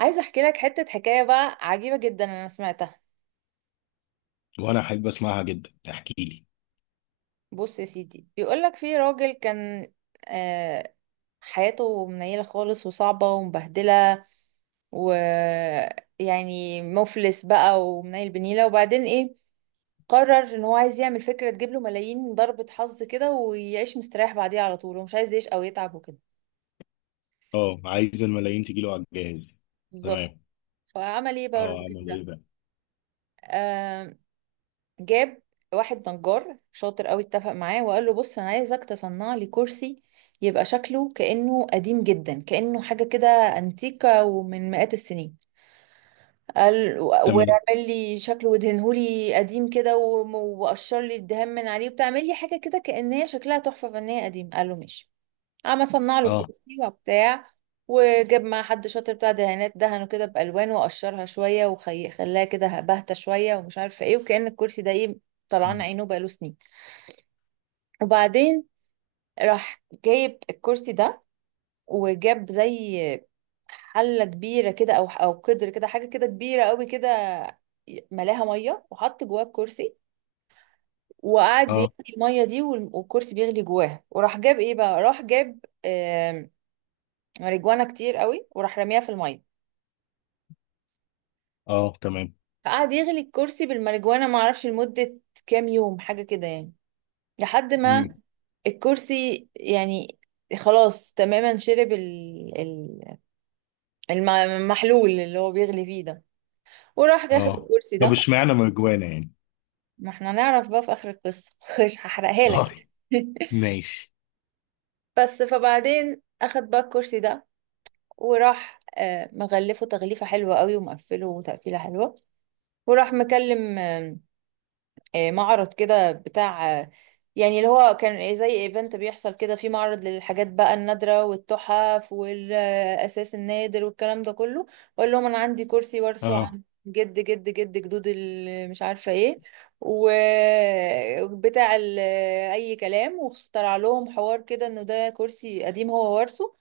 عايزة احكي لك حتة حكاية بقى عجيبة جدا انا سمعتها. وانا احب اسمعها جدا، احكي لي. بص يا سيدي، بيقول لك في راجل كان، آه، حياته منيلة خالص وصعبة ومبهدلة، ويعني مفلس بقى ومنيل بنيلة. وبعدين ايه؟ قرر ان هو عايز يعمل فكرة تجيب له ملايين، ضربة حظ كده، ويعيش مستريح بعديها على طول ومش عايز يعيش او يتعب وكده. اه، عايز الملايين تجي له على الجهاز. بالظبط. تمام. فعمل ايه بقى اه، الراجل اعمل ده؟ ايه بقى. آه، جاب واحد نجار شاطر قوي، اتفق معاه وقال له بص انا عايزك تصنع لي كرسي يبقى شكله كأنه قديم جدا، كأنه حاجة كده انتيكة ومن مئات السنين. قال تمام. واعمل لي شكله وادهنه لي قديم كده وقشر لي الدهان من عليه وبتعمل لي حاجة كده كأن هي شكلها تحفة فنية قديم. قال له ماشي. قام اصنع له اه. الكرسي وبتاع، وجاب مع حد شاطر بتاع دهانات دهنه كده بالوان وقشرها شويه وخلاها كده باهته شويه ومش عارفه ايه، وكأن الكرسي ده ايه، طلعان عينه بقاله سنين. وبعدين راح جايب الكرسي ده وجاب زي حله كبيره كده او قدر كده، حاجه كده كبيره قوي كده، ملاها ميه وحط جواه الكرسي وقعد يغلي اه. الميه دي، والكرسي بيغلي جواها. وراح جاب ايه بقى، راح جاب آم، ماريجوانا كتير قوي وراح رميها في الميه. اه. تمام. فقعد يغلي الكرسي بالماريجوانا معرفش لمدة كام يوم حاجة كده يعني، لحد ما امم. الكرسي يعني خلاص تماما شرب المحلول اللي هو بيغلي فيه ده. وراح ياخد اه، الكرسي طب ده. اشمعنى مرجوانة يعني؟ ما احنا نعرف بقى في آخر القصة مش هحرقها لك. طيب. ماشي. بس فبعدين اخد بقى الكرسي ده وراح مغلفه تغليفة حلوة قوي ومقفله تقفيلة حلوة، وراح مكلم معرض كده بتاع، يعني اللي هو كان زي ايفنت بيحصل كده، في معرض للحاجات بقى النادرة والتحف والأساس النادر والكلام ده كله، وأقول لهم أنا عندي كرسي وارثه اه. عن جد جد جد جدود مش عارفة ايه وبتاع ال- أي كلام، واخترع لهم حوار كده إنه ده كرسي قديم هو وارثه.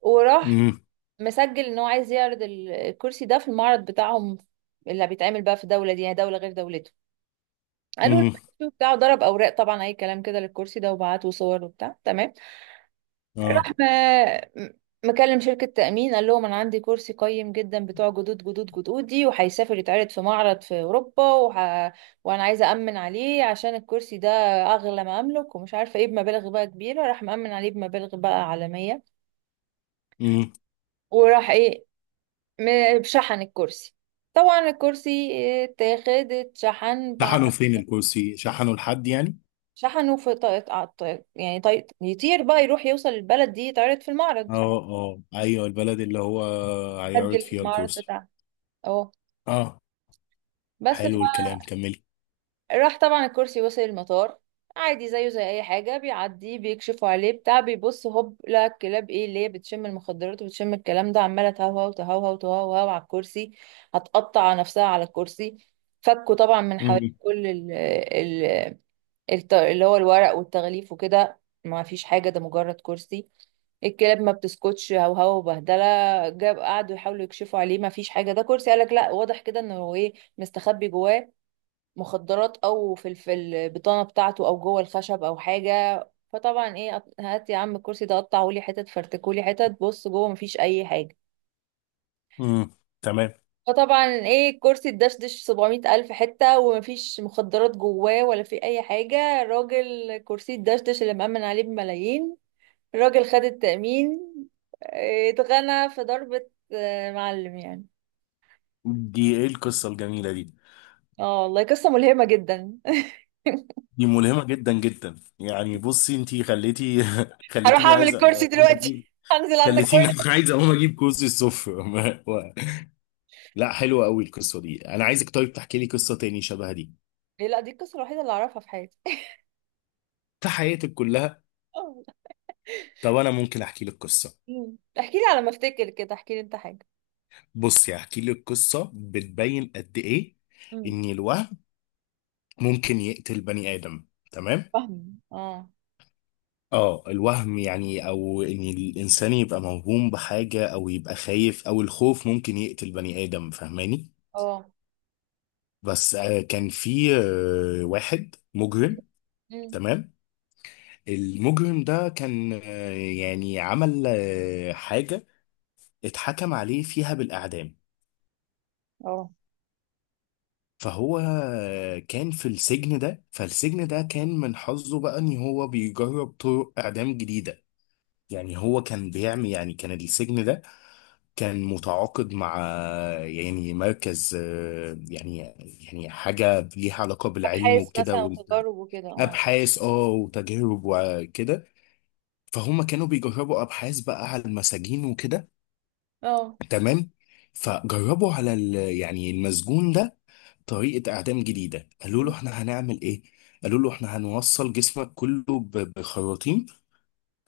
وراح امم. مسجل إن هو عايز يعرض الكرسي ده في المعرض بتاعهم اللي بيتعمل بقى في دولة دي، يعني دولة غير دولته. قالوا له امم. ماشي وبتاع، وضرب اوراق طبعا اي كلام كده للكرسي ده وبعت وصور وبتاع تمام. اه. راح م- مكلم شركة تأمين، قال لهم أنا عندي كرسي قيم جدا بتوع جدود جدود جدودي، وهيسافر يتعرض في معرض في أوروبا وأنا عايزة أمن عليه، عشان الكرسي ده أغلى ما أملك ومش عارفة إيه، بمبالغ بقى كبيرة. راح مأمن عليه بمبالغ بقى عالمية. امم، وراح إيه، شحن الكرسي. طبعا الكرسي اتاخد اتشحن، شحنوا فين الكرسي؟ شحنوا لحد يعني؟ شحنه في طائق طائق يعني، طيق يطير بقى يروح يوصل البلد دي يتعرض في المعرض، اه اه ايوه، البلد اللي هو هيعرض أجل في فيها المعرض الكرسي. بتاعها. اه اه، بس. حلو الكلام، كملي. فراح طبعا الكرسي وصل المطار عادي زيه زي اي حاجه، بيعدي بيكشفوا عليه بتاع بيبص هوب، لا الكلاب ايه اللي هي بتشم المخدرات وبتشم الكلام ده عماله تهوهو على الكرسي، هتقطع نفسها على الكرسي. فكوا طبعا من امم. حوالي كل اللي هو الورق والتغليف وكده. ما فيش حاجة، ده مجرد كرسي. الكلاب ما بتسكتش، هوهو وبهدلة. جاب قعدوا يحاولوا يكشفوا عليه، ما فيش حاجة، ده كرسي. قالك لا، واضح كده انه هو ايه مستخبي جواه مخدرات، او في في البطانة بتاعته، او جوه الخشب او حاجة. فطبعا ايه، هات يا عم الكرسي ده قطعهولي حتت، فرتكولي حتت، بص جوه مفيش اي حاجة. امم. تمام. فطبعا ايه، الكرسي اتدشدش 700 ألف حتة، ومفيش مخدرات جواه ولا في أي حاجة. الراجل كرسي اتدشدش اللي مأمن عليه بملايين، الراجل خد التأمين، اتغنى في ضربة، معلم يعني. دي ايه القصة الجميلة دي؟ اه والله قصة ملهمة جدا. دي ملهمة جدا جدا يعني. بصي انتي خليتي هروح خليتيني أعمل عايز الكرسي اقوم دلوقتي. اجيب. هنزل عندك خليتيني كرسي. عايز اقوم اجيب كوز الصفر لا، حلوة قوي القصة دي. انا عايزك طيب تحكي لي قصة تاني شبه دي. لا دي القصة الوحيدة اللي أعرفها في حياتي. في حياتك كلها؟ طب انا ممكن احكي لك قصة. احكي لي، على ما افتكر كده احكي لي انت حاجة. بصي هحكي لك قصة بتبين قد ايه مم. ان الوهم ممكن يقتل بني ادم. تمام. فاهمة. اه. اه، الوهم يعني، او ان الانسان يبقى موهوم بحاجة او يبقى خايف، او الخوف ممكن يقتل بني ادم، فاهماني؟ اه. بس كان في واحد مجرم. مم. تمام. المجرم ده كان، يعني عمل حاجة اتحكم عليه فيها بالإعدام. اه. فهو كان في السجن ده، فالسجن ده كان من حظه بقى ان هو بيجرب طرق إعدام جديدة. يعني هو كان بيعمل، يعني كان السجن ده كان متعاقد مع يعني مركز، يعني يعني حاجة ليها علاقة بالعلم أبحاث مثلا وكده. وتجارب وكده، اه. ابحاث اه وتجارب وكده. فهم كانوا بيجربوا ابحاث بقى على المساجين وكده. اه. تمام. فجربوا على يعني المسجون ده طريقة اعدام جديدة. قالوا له مم. احنا هنعمل ايه. قالوا له احنا هنوصل جسمك كله بخراطيم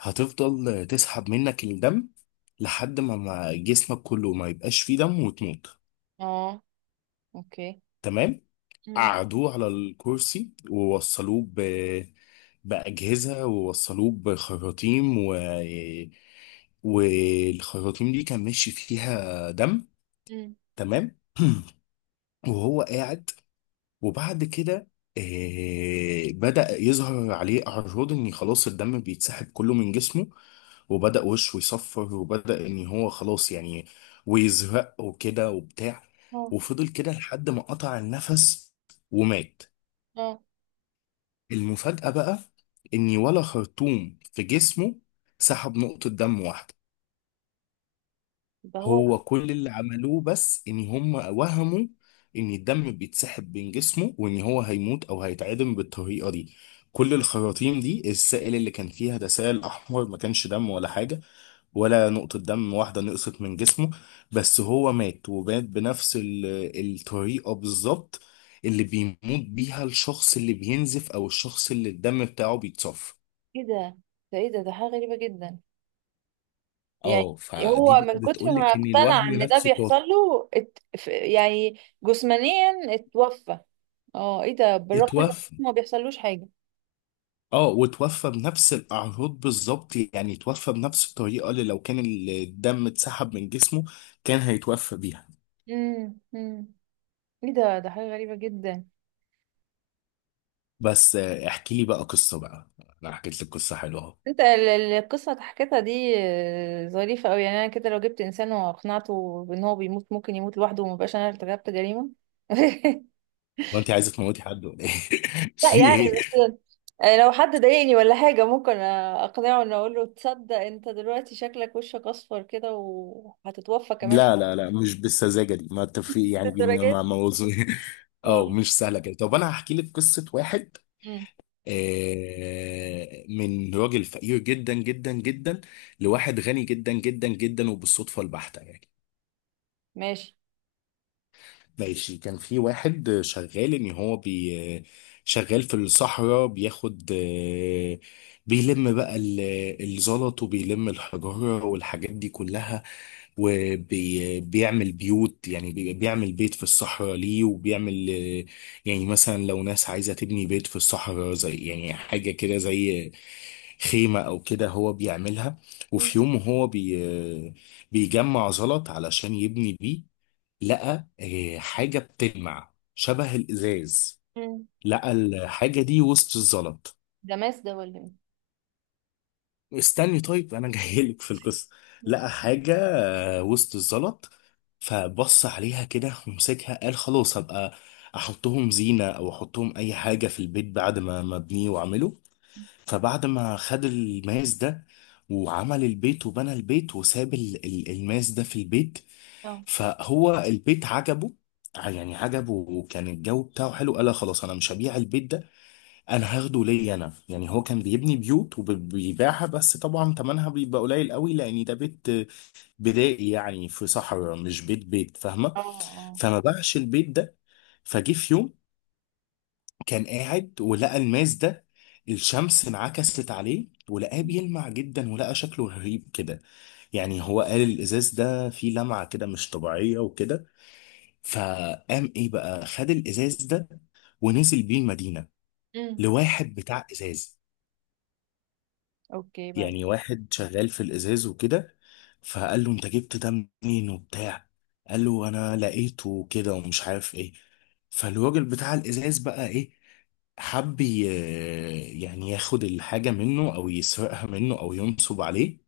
هتفضل تسحب منك الدم لحد ما جسمك كله ما يبقاش فيه دم وتموت. اه. اوكي. تمام. مم. قعدوه على الكرسي ووصلوه ب بأجهزة، ووصلوه بخراطيم، والخراطيم دي كان ماشي فيها دم. مم. تمام. وهو قاعد، وبعد كده بدأ يظهر عليه أعراض إن خلاص الدم بيتسحب كله من جسمه، وبدأ وشه يصفر، وبدأ إن هو خلاص يعني ويزرق وكده وبتاع. اه. وفضل كده لحد ما قطع النفس ومات. اه. المفاجأة بقى إن ولا خرطوم في جسمه سحب نقطة دم واحدة. ده هو. هو كل اللي عملوه بس ان هم وهموا ان الدم بيتسحب من جسمه وان هو هيموت او هيتعدم بالطريقه دي. كل الخراطيم دي السائل اللي كان فيها ده سائل احمر، ما كانش دم ولا حاجه. ولا نقطه دم واحده نقصت من جسمه. بس هو مات، ومات بنفس الطريقه بالظبط اللي بيموت بيها الشخص اللي بينزف، او الشخص اللي الدم بتاعه بيتصفى. كده ده، ده ايه ده، ده حاجة غريبة جدا يعني. اه، فدي هو من بقى كتر ما بتقولك ان اقتنع الوهم ان ده نفسه بيحصل قاتل. له يعني جسمانيا اتوفى. اه ايه ده، بالرغم ان اتوفى. ما بيحصلوش حاجة. اه، وتوفى بنفس الاعراض بالظبط. يعني توفى بنفس الطريقه اللي لو كان الدم اتسحب من جسمه كان هيتوفى بيها. مم. مم. ايه ده، ده حاجة غريبة جدا. بس احكي لي بقى قصه بقى. انا حكيت لك قصه حلوه اهو. انت القصة اللي حكيتها دي ظريفة قوي يعني. انا كده لو جبت انسان واقنعته بان هو بيموت، ممكن يموت لوحده ومبقاش انا ارتكبت جريمة. وانت عايزه تموتي حد ولا ايه؟ لا في يعني إيه؟ بس، لو حد ضايقني ولا حاجة ممكن اقنعه ان اقول له تصدق انت دلوقتي شكلك وشك اصفر كده وهتتوفى كمان. لا لا لا، مش بالسذاجه دي ما تفي، شوية يعني ما الدرجات. موضوع اه اه. مش سهله كده. طب انا هحكي لك قصه واحد مم. من راجل فقير جدا جدا جدا لواحد غني جدا جدا جدا، وبالصدفه البحته يعني. ماشي. ماشي. كان في واحد شغال ان هو بي، شغال في الصحراء، بياخد بيلم بقى الزلط، وبيلم الحجارة والحاجات دي كلها، وبيعمل بيوت. يعني بيعمل بيت في الصحراء ليه، وبيعمل يعني مثلا لو ناس عايزة تبني بيت في الصحراء زي يعني حاجة كده زي خيمة أو كده هو بيعملها. مم. وفي يوم هو بي بيجمع زلط علشان يبني بيه، لقى حاجة بتلمع شبه الإزاز. مم. لقى الحاجة دي وسط الزلط. ده ماس ده ولا ايه؟ استني طيب أنا جايلك في القصة. ماشي. لقى حاجة وسط الزلط. فبص عليها كده ومسكها، قال خلاص هبقى أحطهم زينة أو أحطهم أي حاجة في البيت بعد ما أبنيه وأعمله. فبعد ما خد الماس ده وعمل البيت وبنى البيت، وساب الماس ده في البيت. اه. فهو البيت عجبه، يعني عجبه وكان الجو بتاعه حلو. قال لا خلاص انا مش هبيع البيت ده، انا هاخده ليا انا. يعني هو كان بيبني بيوت وبيبيعها، بس طبعا ثمنها بيبقى قليل قوي لان ده بيت بدائي، يعني في صحراء، مش بيت بيت، فاهمه؟ اه. اه. فما باعش البيت ده. فجه في يوم كان قاعد ولقى الماس ده، الشمس انعكست عليه ولقاه بيلمع جدا، ولقى شكله غريب كده. يعني هو قال الازاز ده فيه لمعة كده مش طبيعية وكده. فقام ايه بقى، خد الازاز ده ونزل بيه المدينه مم. لواحد بتاع ازاز، اوكي يعني بعدين. واحد شغال في الازاز وكده. فقال له انت جبت ده منين وبتاع. قال له انا لقيته وكده ومش عارف ايه. فالراجل بتاع الازاز بقى ايه، حب يعني ياخد الحاجه منه او يسرقها منه او ينصب عليه.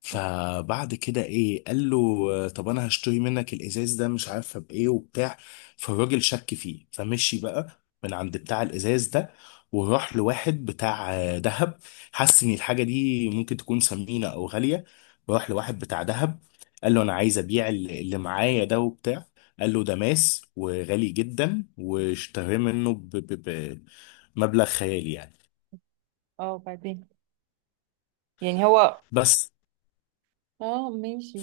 فبعد كده ايه قال له طب انا هشتري منك الازاز ده مش عارفه بايه وبتاع. فالراجل شك فيه، فمشي بقى من عند بتاع الازاز ده وراح لواحد بتاع دهب. حس ان الحاجه دي ممكن تكون ثمينه او غاليه، راح لواحد بتاع دهب قال له انا عايز ابيع اللي معايا ده وبتاع. قال له ده ماس وغالي جدا، واشتراه منه بمبلغ خيالي يعني. اه بعدين. يعني هو. بس اه ماشي.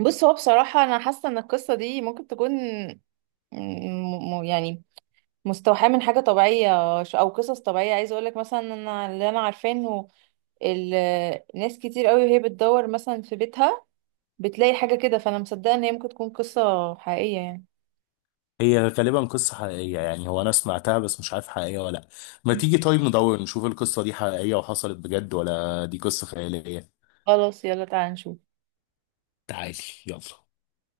بص هو بصراحة أنا حاسة إن القصة دي ممكن تكون يعني مستوحاة من حاجة طبيعية، أو قصص طبيعية. عايزة أقولك مثلا إن أنا اللي أنا عارفاه إنه ناس كتير قوي وهي بتدور مثلا في بيتها بتلاقي حاجة كده، فأنا مصدقة إن هي ممكن تكون قصة حقيقية يعني. هي غالبا قصة حقيقية يعني، هو أنا سمعتها بس مش عارف حقيقية ولا لأ. ما تيجي طيب ندور نشوف القصة دي حقيقية وحصلت بجد ولا دي قصة خيالية. خلاص يلا تعالى نشوف. تعالي. يلا.